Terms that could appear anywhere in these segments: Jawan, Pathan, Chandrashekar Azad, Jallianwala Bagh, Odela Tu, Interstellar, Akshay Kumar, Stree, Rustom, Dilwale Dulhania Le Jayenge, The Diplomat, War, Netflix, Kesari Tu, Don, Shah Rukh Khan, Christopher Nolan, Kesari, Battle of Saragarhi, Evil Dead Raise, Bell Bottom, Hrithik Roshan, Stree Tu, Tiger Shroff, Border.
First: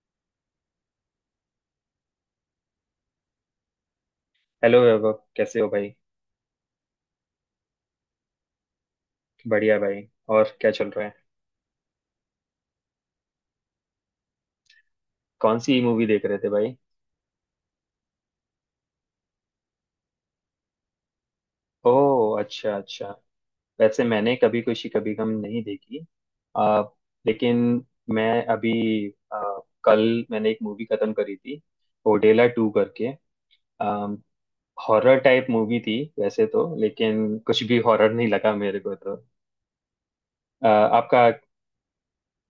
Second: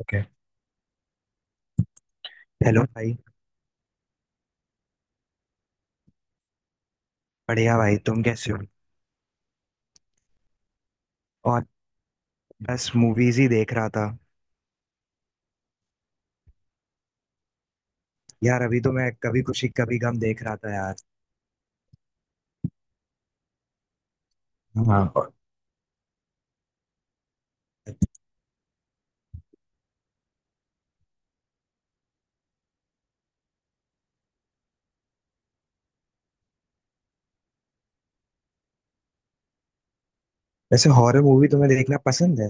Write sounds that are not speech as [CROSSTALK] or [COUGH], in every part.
Okay. Hello भाई। Hello Vaibhav, कैसे हो भाई। बढ़िया भाई, तुम कैसे हो? बढ़िया भाई। और क्या चल रहा है। और बस मूवीज ही देख रहा था। कौन सी मूवी देख रहे थे भाई। यार अभी तो मैं कभी खुशी कभी गम देख रहा था यार। ओह, अच्छा अच्छा। वैसे मैंने कभी खुशी हाँ। कभी गम और नहीं देखी। आ, लेकिन मैं अभी आ, कल मैंने एक मूवी खत्म करी थी ओडेला टू करके। हॉरर टाइप मूवी थी वैसे तो, लेकिन कुछ भी हॉरर नहीं लगा मेरे को तो। वैसे हॉरर आपका। मूवी तुम्हें देखना पसंद है?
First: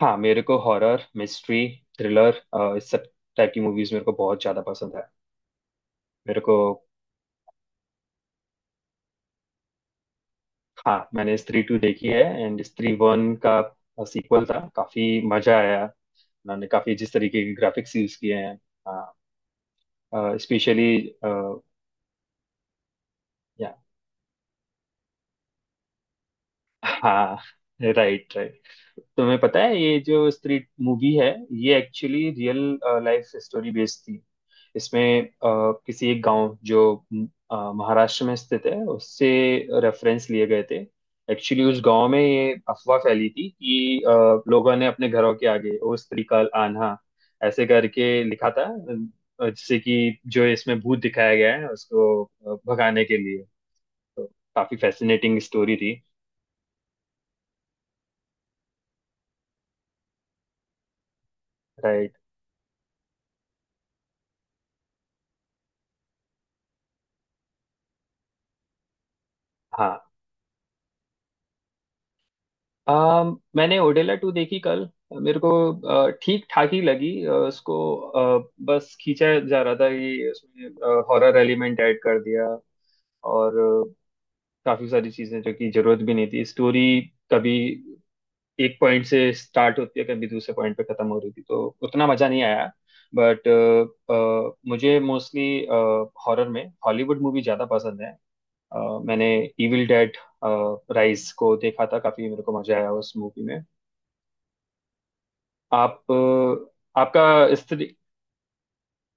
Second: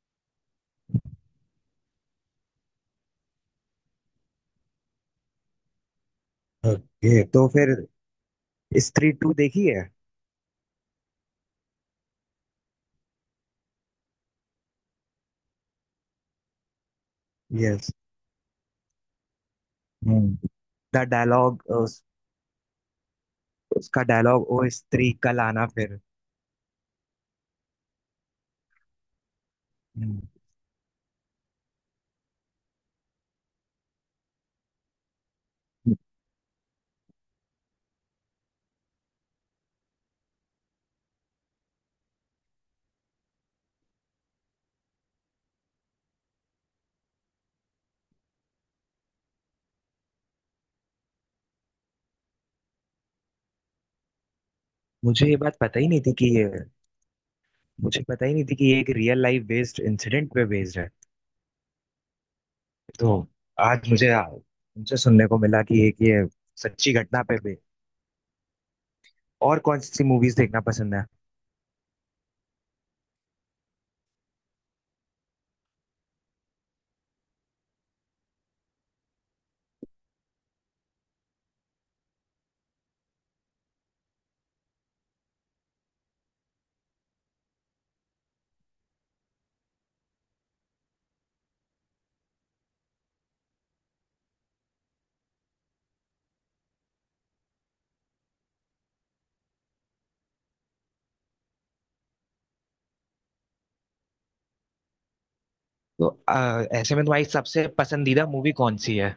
हाँ, मेरे को हॉरर मिस्ट्री थ्रिलर इस सब टाइप की मूवीज मेरे को बहुत ज्यादा पसंद है मेरे को। ओके तो फिर स्त्री टू देखी है? हाँ, मैंने स्त्री टू देखी है। एंड स्त्री वन का सीक्वल था, काफी मजा आया। उन्होंने काफी जिस तरीके के यस। ग्राफिक्स यूज किए हैं हम्म। स्पेशली। द डायलॉग उसका डायलॉग ओ स्त्री कल आना फिर। हाँ। Right right. तुम्हें पता है ये हम्म, जो स्त्री मूवी है, ये actually real life story based थी। इसमें किसी एक गांव जो महाराष्ट्र में स्थित है उससे रेफरेंस लिए गए थे। एक्चुअली उस गांव में ये अफवाह फैली थी कि लोगों ने अपने घरों के आगे ओ स्त्री का आन्हा ऐसे करके लिखा था, जिससे कि जो इसमें भूत दिखाया गया है उसको भगाने के लिए। तो काफी मुझे ये फैसिनेटिंग बात स्टोरी पता ही थी। नहीं थी कि ये, मुझे पता ही नहीं थी कि ये एक रियल लाइफ बेस्ड इंसिडेंट पे बेस्ड है। राइट। तो आज मुझे तुमसे सुनने को मिला कि एक ये सच्ची घटना पे। और कौन सी मूवीज देखना पसंद है? मैंने ओडेला टू देखी कल, मेरे को ठीक ठाक ही लगी। उसको बस खींचा जा रहा था कि उसमें हॉरर एलिमेंट ऐड कर दिया, और काफी सारी चीजें जो कि जरूरत भी नहीं थी स्टोरी। कभी एक पॉइंट से स्टार्ट होती है, कभी दूसरे पॉइंट पे खत्म हो रही थी, तो उतना मजा नहीं आया। बट मुझे मोस्टली हॉरर में हॉलीवुड मूवी ज्यादा पसंद है। अ, मैंने इविल डेड राइज को देखा था, काफी मेरे को मजा आया उस मूवी में। तो आप ऐसे में आपका तुम्हारी सबसे इस तरी- पसंदीदा मूवी कौन सी है?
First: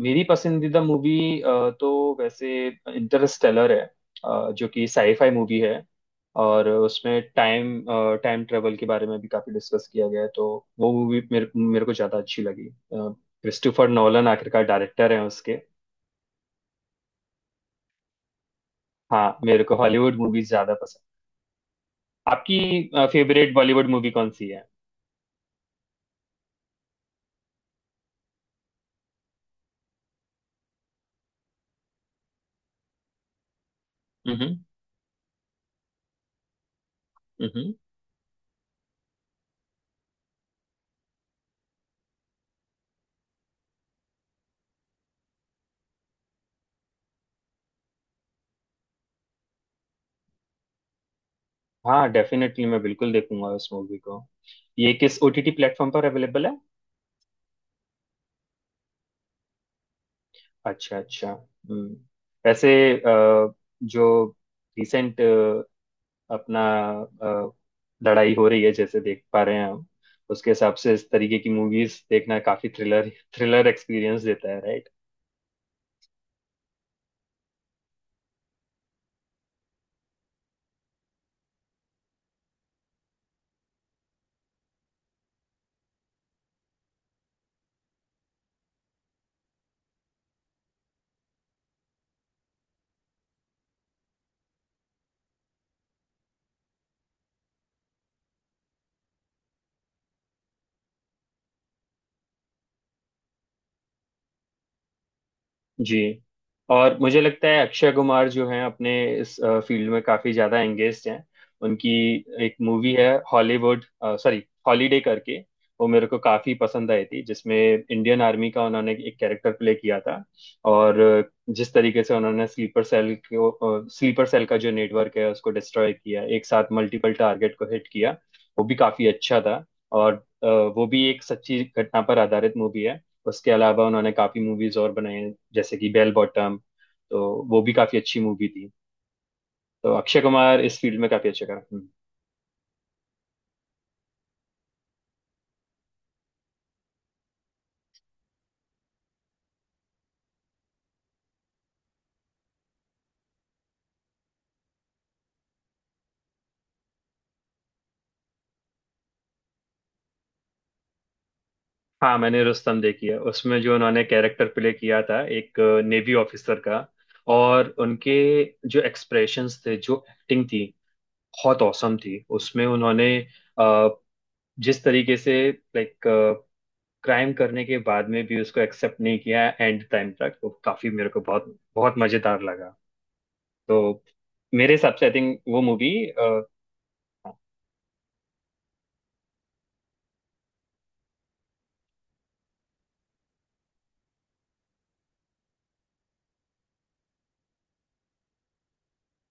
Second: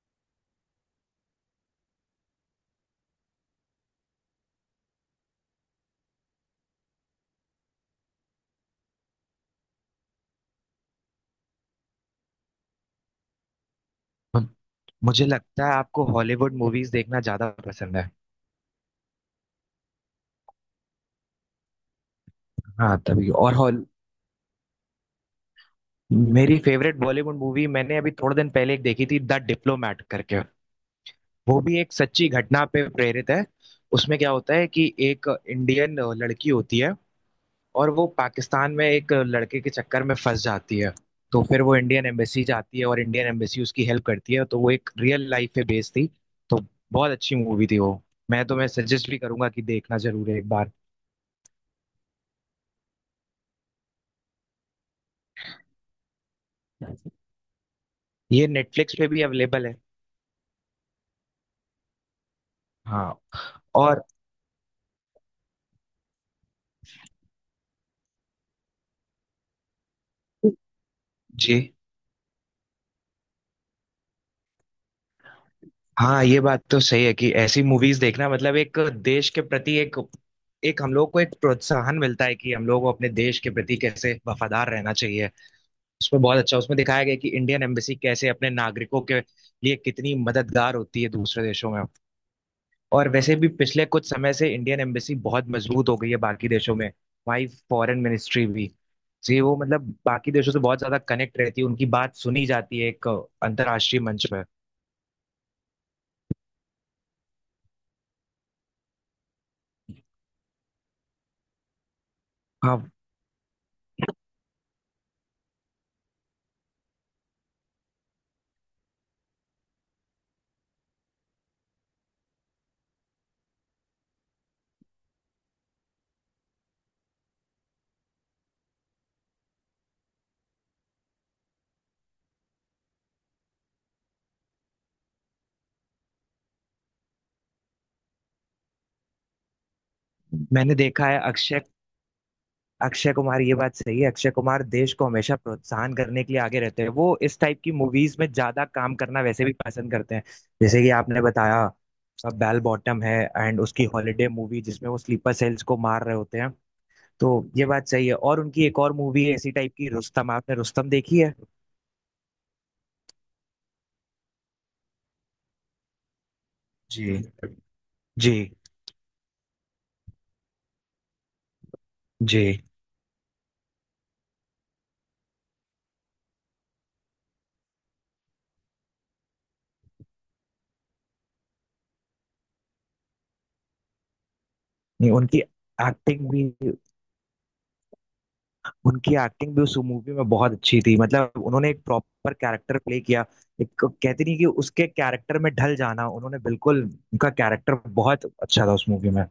मेरी पसंदीदा मूवी तो वैसे इंटरस्टेलर है, जो कि साईफाई मूवी है। और उसमें टाइम टाइम ट्रेवल के बारे में भी काफी डिस्कस किया गया है। तो वो मूवी मेरे मेरे को ज्यादा अच्छी लगी। क्रिस्टोफर नोलन मु- आखिरकार डायरेक्टर हैं मुझे उसके। लगता है आपको हॉलीवुड मूवीज देखना ज्यादा पसंद है। हाँ, मेरे को हॉलीवुड मूवीज ज्यादा पसंद। आपकी हाँ तभी। फेवरेट और हॉल। बॉलीवुड मूवी कौन सी है। मेरी फेवरेट बॉलीवुड मूवी मैंने अभी थोड़े दिन पहले एक देखी थी, द डिप्लोमैट करके। वो भी एक सच्ची घटना पे प्रेरित है। उसमें क्या हम्म होता है कि एक इंडियन लड़की होती है हम्म। और वो पाकिस्तान में एक लड़के के चक्कर में फंस जाती है। तो फिर वो इंडियन एम्बेसी जाती है और इंडियन एम्बेसी उसकी हेल्प करती है, तो वो एक रियल लाइफ पे बेस्ड थी। तो बहुत अच्छी मूवी थी वो। मैं सजेस्ट भी करूंगा कि देखना जरूर है एक बार। हाँ डेफिनेटली, मैं बिल्कुल देखूंगा उस मूवी को। ये किस ओटीटी प्लेटफॉर्म पर अवेलेबल है। ये नेटफ्लिक्स पे भी अवेलेबल है। अच्छा अच्छा, हम्म। वैसे हाँ। अ, और। जो रिसेंट अपना अ, लड़ाई हो रही है, जैसे देख पा रहे हैं हम, उसके हिसाब से इस तरीके की जी मूवीज देखना काफी थ्रिलर थ्रिलर एक्सपीरियंस देता है, right? हाँ, ये बात तो सही है कि ऐसी मूवीज देखना मतलब एक देश के प्रति एक, हम लोग को एक प्रोत्साहन मिलता है कि हम लोग को अपने देश के प्रति कैसे वफादार रहना चाहिए। उसमें बहुत अच्छा, उसमें दिखाया गया कि इंडियन एम्बेसी कैसे अपने नागरिकों के लिए कितनी मददगार होती है दूसरे देशों में। और वैसे भी पिछले कुछ समय से इंडियन एम्बेसी बहुत मजबूत हो गई है बाकी देशों में। वहीं फॉरेन मिनिस्ट्री भी, जी वो मतलब बाकी देशों से बहुत ज्यादा कनेक्ट रहती है, उनकी बात सुनी जाती है एक अंतर्राष्ट्रीय मंच पर। जी। और मुझे लगता है अक्षय कुमार जो हैं अपने इस फील्ड में काफी ज्यादा एंगेज्ड हैं। उनकी एक हाँ मूवी है हॉलीवुड, सॉरी हॉलीडे करके। वो मेरे को काफी पसंद आई थी, जिसमें इंडियन आर्मी का उन्होंने एक कैरेक्टर प्ले किया था। और जिस तरीके से उन्होंने स्लीपर सेल का जो नेटवर्क है उसको डिस्ट्रॉय किया, एक साथ मल्टीपल टारगेट को हिट किया, वो भी काफी अच्छा था। और वो भी एक सच्ची घटना पर आधारित मूवी है। उसके अलावा उन्होंने काफी मूवीज और बनाई हैं, जैसे कि बेल बॉटम, तो वो भी काफी अच्छी मूवी थी। तो अक्षय कुमार मैंने इस फील्ड देखा में है काफी अच्छे कर, अक्षय अक्षय कुमार। ये बात सही है, अक्षय कुमार देश को हमेशा प्रोत्साहन करने के लिए आगे रहते हैं, वो इस टाइप की मूवीज में ज्यादा काम करना वैसे भी पसंद करते हैं, जैसे कि आपने बताया। बेल बॉटम है एंड उसकी हॉलीडे मूवी जिसमें वो स्लीपर सेल्स को मार रहे होते हैं। तो ये बात सही है, और उनकी एक और मूवी है इसी टाइप की, रुस्तम। आपने रुस्तम देखी है? हाँ, मैंने रुस्तम देखी है। उसमें जो उन्होंने कैरेक्टर प्ले किया था एक नेवी ऑफिसर का, जी। और उनके जी। जो एक्सप्रेशंस थे जो एक्टिंग थी बहुत औसम थी जी। उसमें उन्होंने। अ, जिस तरीके से लाइक क्राइम करने के बाद में भी उसको एक्सेप्ट नहीं किया एंड टाइम तक, वो काफी मेरे को बहुत बहुत मजेदार लगा। तो मेरे हिसाब से नहीं, आई थिंक उनकी वो मूवी। एक्टिंग भी, उस मूवी में बहुत अच्छी थी, मतलब उन्होंने एक प्रॉपर कैरेक्टर प्ले किया। एक कहते नहीं कि उसके कैरेक्टर में ढल जाना, उन्होंने बिल्कुल उनका कैरेक्टर बहुत अच्छा था उस मूवी में।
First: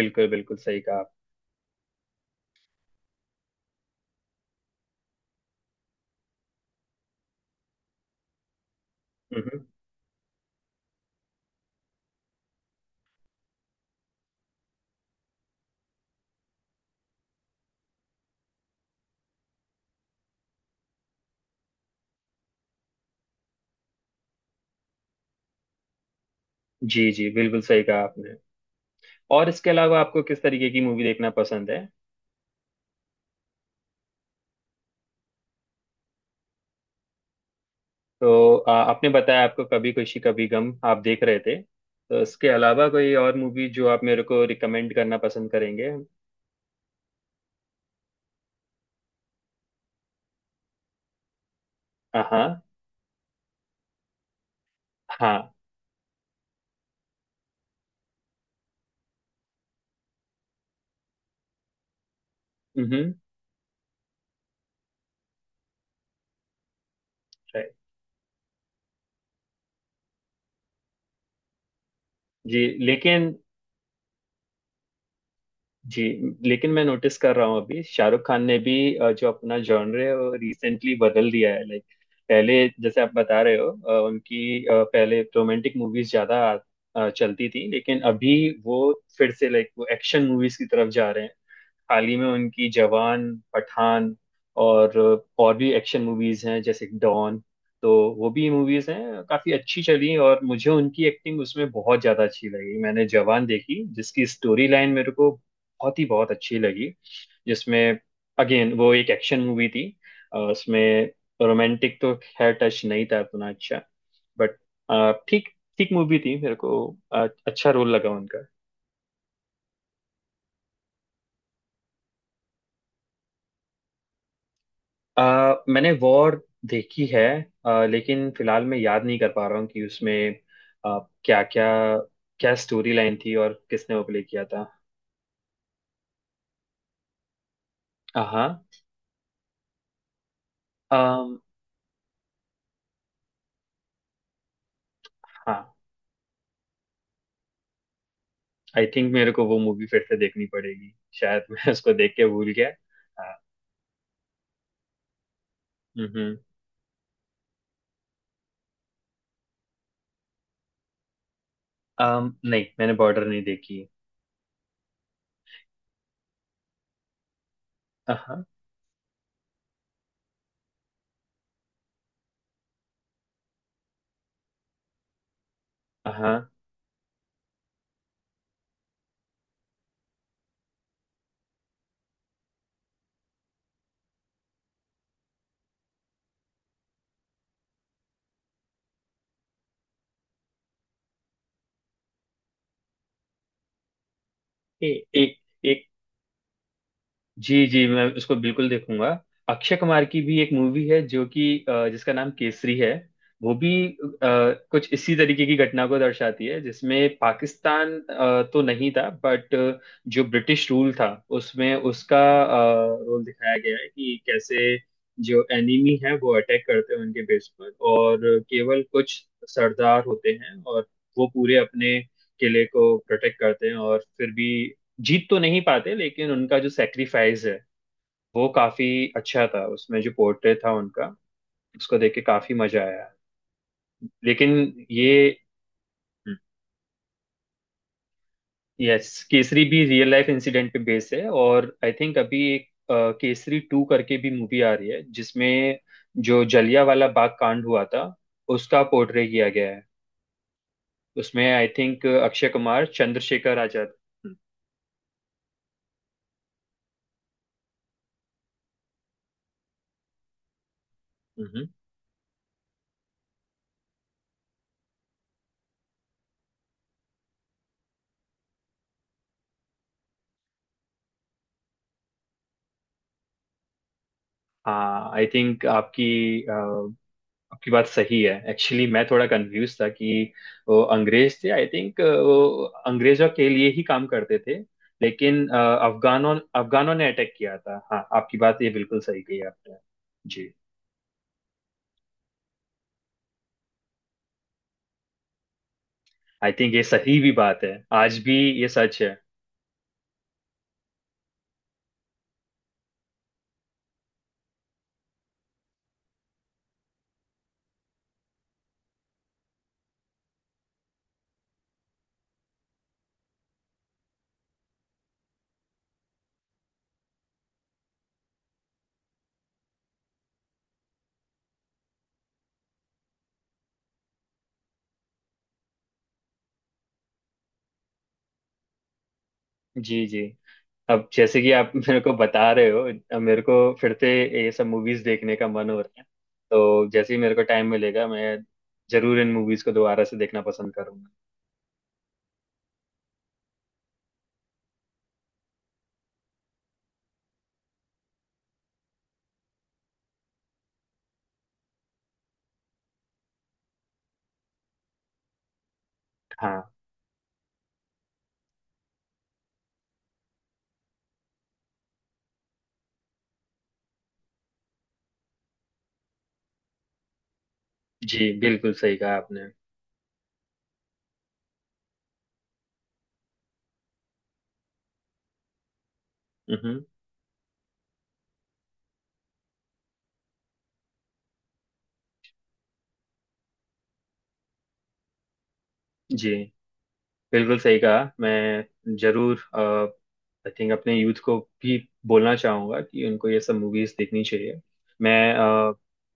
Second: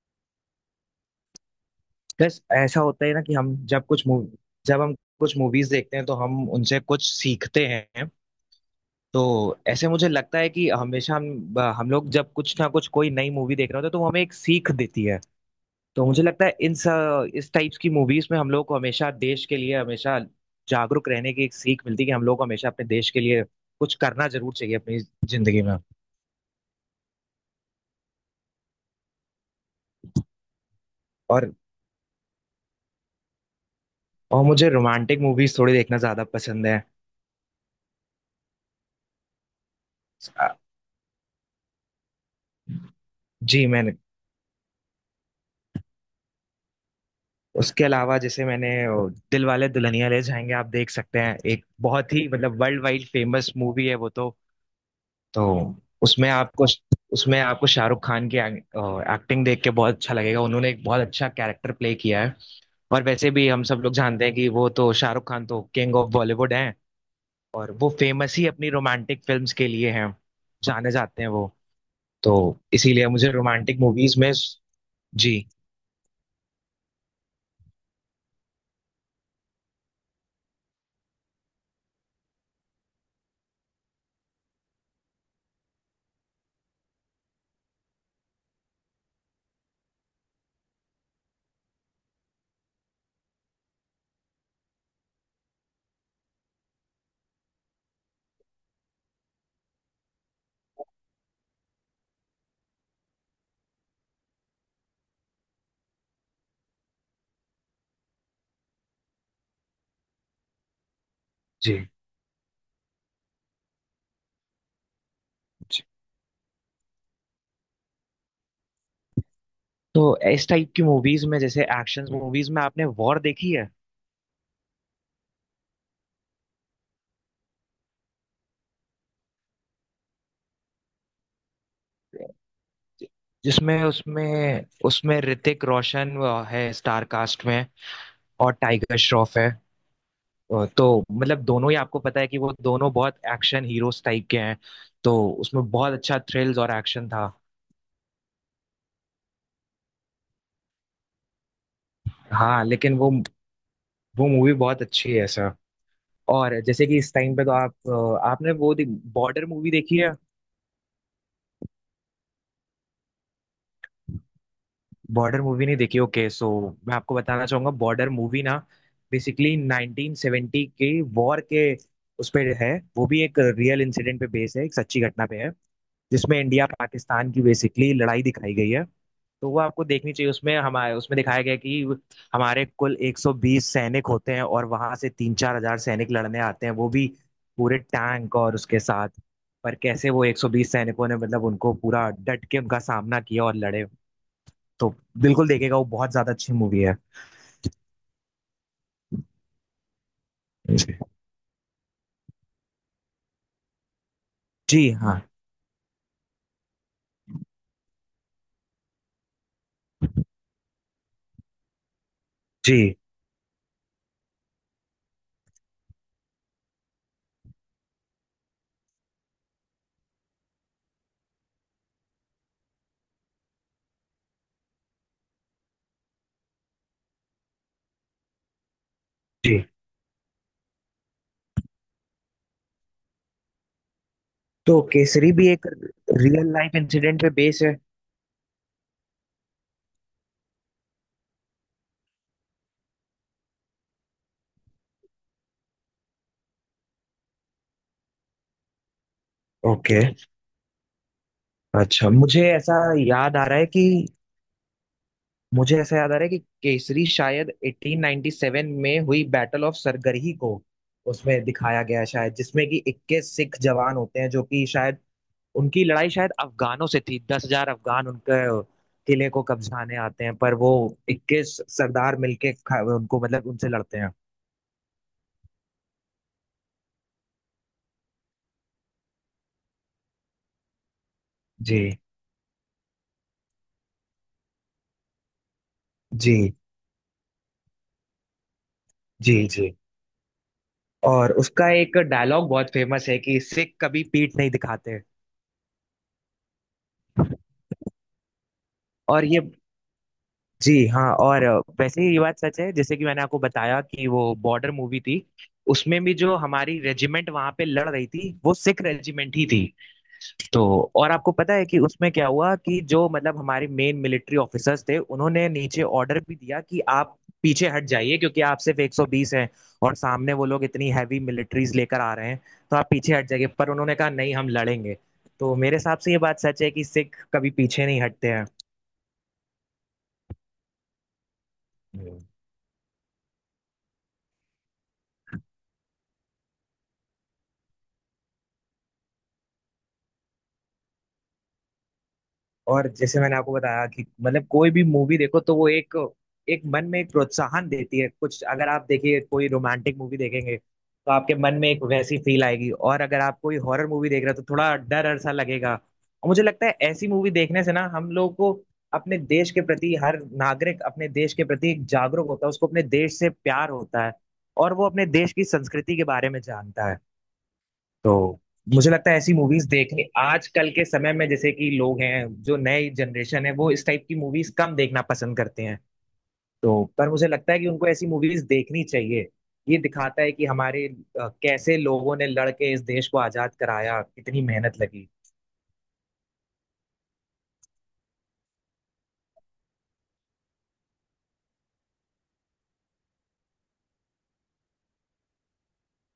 बिल्कुल बिल्कुल सही कहा आप। बस ऐसा होता है ना कि हम कुछ मूवीज देखते हैं तो हम उनसे कुछ सीखते हैं। तो हम्म। ऐसे मुझे लगता है कि हमेशा हम लोग जब कुछ ना कुछ कोई नई मूवी देख रहे होते हैं तो वो हमें एक सीख देती है। तो मुझे लगता है इस टाइप्स की मूवीज में हम लोग को हमेशा देश के लिए हमेशा जागरूक रहने की एक सीख मिलती है कि हम लोग को हमेशा अपने देश के लिए कुछ करना जरूर चाहिए अपनी जिंदगी में। जी जी, बिल्कुल सही कहा आपने। और इसके अलावा आपको किस तरीके की मूवी देखना और पसंद है। मुझे रोमांटिक मूवीज थोड़ी देखना ज्यादा पसंद है। तो आपने बताया आपको कभी खुशी कभी अ, गम आप देख रहे थे, तो इसके अलावा कोई और जी मूवी जो मैंने, आप मेरे को रिकमेंड करना पसंद करेंगे। उसके अलावा जैसे मैंने दिल वाले दुल्हनिया ले जाएंगे, आप देख सकते हैं। एक बहुत ही मतलब हाँ वर्ल्ड वाइड फेमस मूवी है वो तो। तो हाँ। उसमें आपको, शाहरुख खान की एक्टिंग देख के बहुत अच्छा लगेगा, उन्होंने एक बहुत अच्छा कैरेक्टर प्ले किया है। और हम्म। वैसे भी हम सब लोग जानते हैं कि वो तो शाहरुख खान तो किंग ऑफ बॉलीवुड हैं। और राइट। वो फेमस ही अपनी रोमांटिक फिल्म्स के लिए हैं, जाने जाते हैं वो। तो जी इसीलिए मुझे लेकिन रोमांटिक मूवीज में। जी। जी, लेकिन मैं नोटिस कर रहा हूँ अभी शाहरुख खान ने भी जो अपना जॉनर है वो रिसेंटली बदल दिया है, लाइक पहले जैसे आप बता रहे हो उनकी पहले रोमांटिक मूवीज ज्यादा चलती थी, लेकिन अभी वो फिर से लाइक वो एक्शन मूवीज की तरफ जा रहे हैं। हाल ही में उनकी जवान, पठान और और भी एक्शन मूवीज हैं जैसे डॉन, तो वो भी मूवीज हैं काफी अच्छी चली, और मुझे उनकी एक्टिंग उसमें बहुत ज्यादा अच्छी लगी। मैंने जवान देखी जिसकी स्टोरी लाइन मेरे को बहुत ही बहुत अच्छी लगी, जिसमें अगेन वो एक एक्शन मूवी थी। उसमें जी। रोमांटिक तो खैर टच नहीं था उतना अच्छा, बट ठीक जी। ठीक मूवी थी मेरे को। अच्छा रोल लगा उनका। तो इस टाइप की मूवीज में जैसे एक्शन मूवीज में आपने वॉर देखी है? मैंने वॉर देखी है, लेकिन फिलहाल मैं याद नहीं कर पा रहा हूँ कि उसमें आ, क्या क्या क्या स्टोरी लाइन थी और जिसमें किसने वो प्ले किया था। उसमें उसमें ऋतिक रोशन है स्टार कास्ट में, और हाँ। टाइगर श्रॉफ है। तो अम, मतलब दोनों ही आपको पता है कि वो दोनों बहुत एक्शन हीरोज टाइप के हैं। तो उसमें हाँ, बहुत अच्छा थ्रिल्स और एक्शन था। आई थिंक मेरे को वो मूवी फिर से देखनी पड़ेगी शायद। [LAUGHS] मैं उसको देख के भूल हाँ गया। लेकिन हाँ। वो मूवी बहुत अच्छी है सर। हम्म। और जैसे कि इस टाइम पे तो आप, आपने वो बॉर्डर मूवी देखी है? नहीं, मैंने बॉर्डर नहीं देखी। बॉर्डर मूवी नहीं देखी? ओके सो मैं आपको बताना चाहूंगा, बॉर्डर मूवी हाँ ना बेसिकली 1970 के वॉर के उस पे है। वो भी एक रियल इंसिडेंट पे बेस है, एक सच्ची घटना पे है, हाँ। जिसमें इंडिया पाकिस्तान की बेसिकली लड़ाई दिखाई गई है। तो वो आपको देखनी चाहिए। उसमें हमारे, उसमें दिखाया गया है कि हमारे कुल 120 सैनिक होते हैं और वहां से 3-4 हजार सैनिक लड़ने आते हैं, वो भी पूरे टैंक और उसके साथ। पर कैसे वो 120 सैनिकों ने, मतलब उनको पूरा डट के उनका सामना किया और लड़े। ए, तो ए, बिल्कुल देखेगा, वो एक। बहुत ज्यादा अच्छी मूवी है। जी जी, मैं उसको बिल्कुल देखूंगा। अक्षय कुमार की भी एक मूवी जी है जो कि जिसका नाम केसरी है। वो भी जी, कुछ इसी हाँ। तरीके की घटना को दर्शाती है, जिसमें पाकिस्तान तो नहीं था, बट जो ब्रिटिश रूल था उसमें उसका जी रोल दिखाया गया है कि कैसे जो एनिमी है वो अटैक करते हैं उनके बेस पर, और केवल कुछ सरदार होते हैं और वो पूरे अपने किले को प्रोटेक्ट करते हैं, और फिर भी जीत तो नहीं पाते, लेकिन उनका जो सेक्रीफाइस है वो काफी अच्छा जी। था उसमें जो पोर्ट्रेट था उनका, उसको देख के काफी मजा आया। लेकिन तो ये केसरी भी एक रियल लाइफ इंसिडेंट पे बेस है। यस, केसरी भी रियल लाइफ इंसिडेंट पे बेस है। और आई थिंक अभी एक केसरी टू करके भी मूवी आ रही है, जिसमें जो जलियांवाला बाग कांड हुआ था उसका पोर्ट्रे किया गया है। ओके। उसमें आई थिंक अच्छा, मुझे अक्षय ऐसा कुमार याद आ चंद्रशेखर रहा है कि, आजाद। हम्म, मुझे ऐसा याद आ रहा है कि केसरी शायद 1897 में हुई बैटल ऑफ सरगढ़ी को उसमें हम्म। दिखाया गया है शायद, जिसमें कि 21 सिख जवान होते हैं, जो कि शायद उनकी लड़ाई शायद अफगानों से थी। 10 हजार अफगान उनके किले को कब्जाने आते हैं, पर वो 21 सरदार मिलके उनको, मतलब उनसे लड़ते हैं। हाँ आई थिंक आपकी आपकी बात सही है। एक्चुअली मैं थोड़ा कंफ्यूज था कि वो अंग्रेज थे आई जी। थिंक, वो अंग्रेजों के लिए ही काम करते थे। लेकिन अफगानों जी। अफगानों ने अटैक किया था। हाँ आपकी बात ये बिल्कुल सही जी। कही जी। आपने। जी। और उसका एक डायलॉग बहुत फेमस है कि सिख कभी पीठ नहीं दिखाते। आई थिंक ये सही भी बात है। आज भी ये सच है। और ये, जी हाँ, और वैसे ही ये बात सच है, जैसे कि मैंने आपको बताया कि वो बॉर्डर मूवी थी, उसमें भी जो हमारी रेजिमेंट वहां पे लड़ रही थी वो सिख रेजिमेंट ही थी। तो और आपको पता है कि उसमें क्या हुआ, कि जो मतलब हमारे मेन मिलिट्री ऑफिसर्स थे, उन्होंने नीचे ऑर्डर भी दिया कि आप पीछे हट जाइए क्योंकि आप सिर्फ 120 हैं, और सामने वो लोग इतनी हैवी मिलिट्रीज लेकर आ रहे हैं, तो आप पीछे हट जाइए, पर उन्होंने कहा नहीं हम लड़ेंगे। तो मेरे हिसाब से ये बात सच है कि सिख कभी पीछे नहीं हटते जी जी, अब जैसे कि आप मेरे को हैं। बता रहे हो, अब मेरे को फिर से ये सब मूवीज देखने का मन हो रहा है। तो जैसे ही मेरे को टाइम मिलेगा मैं जरूर इन मूवीज को दोबारा से देखना पसंद करूंगा। और जैसे मैंने आपको बताया कि मतलब कोई भी मूवी देखो तो वो एक, मन में एक प्रोत्साहन देती है कुछ। अगर आप देखिए, कोई रोमांटिक मूवी देखेंगे तो आपके मन में एक वैसी फील आएगी, और अगर आप कोई हॉरर मूवी देख रहे हो तो थोड़ा डर डर सा लगेगा, और मुझे हाँ। लगता है ऐसी मूवी देखने से ना हम लोगों को, अपने देश के प्रति, हर नागरिक अपने देश के प्रति जागरूक होता है, उसको अपने देश से प्यार होता है और वो अपने देश की संस्कृति के बारे में जानता है। जी, तो बिल्कुल मुझे सही लगता कहा है ऐसी आपने। मूवीज देखने आजकल के समय में, जैसे कि लोग हैं जो नए जनरेशन है, वो इस टाइप की मूवीज कम देखना पसंद करते हैं। तो हम्म। पर मुझे लगता है कि उनको ऐसी मूवीज देखनी चाहिए। ये दिखाता है कि हमारे कैसे लोगों ने लड़ के इस देश को आजाद कराया, कितनी मेहनत लगी। जी, बिल्कुल सही कहा। मैं जरूर आई थिंक अपने यूथ को भी बोलना चाहूंगा कि उनको ये सब मूवीज देखनी चाहिए। मैं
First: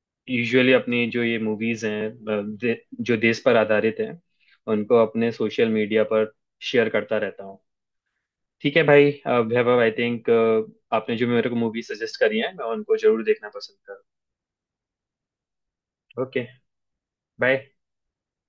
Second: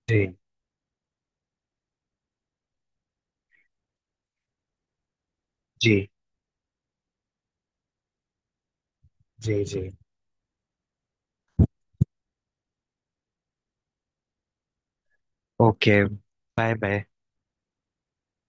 जी। यूजुअली अपनी जो ये मूवीज हैं जो देश पर आधारित हैं उनको अपने सोशल जी। मीडिया पर शेयर करता रहता हूँ। ठीक है भाई जी। वैभव, जी। आई थिंक आपने जो मेरे को मूवी सजेस्ट करी है मैं उनको जरूर देखना पसंद करूँ। Okay. Okay bye bye. Bye.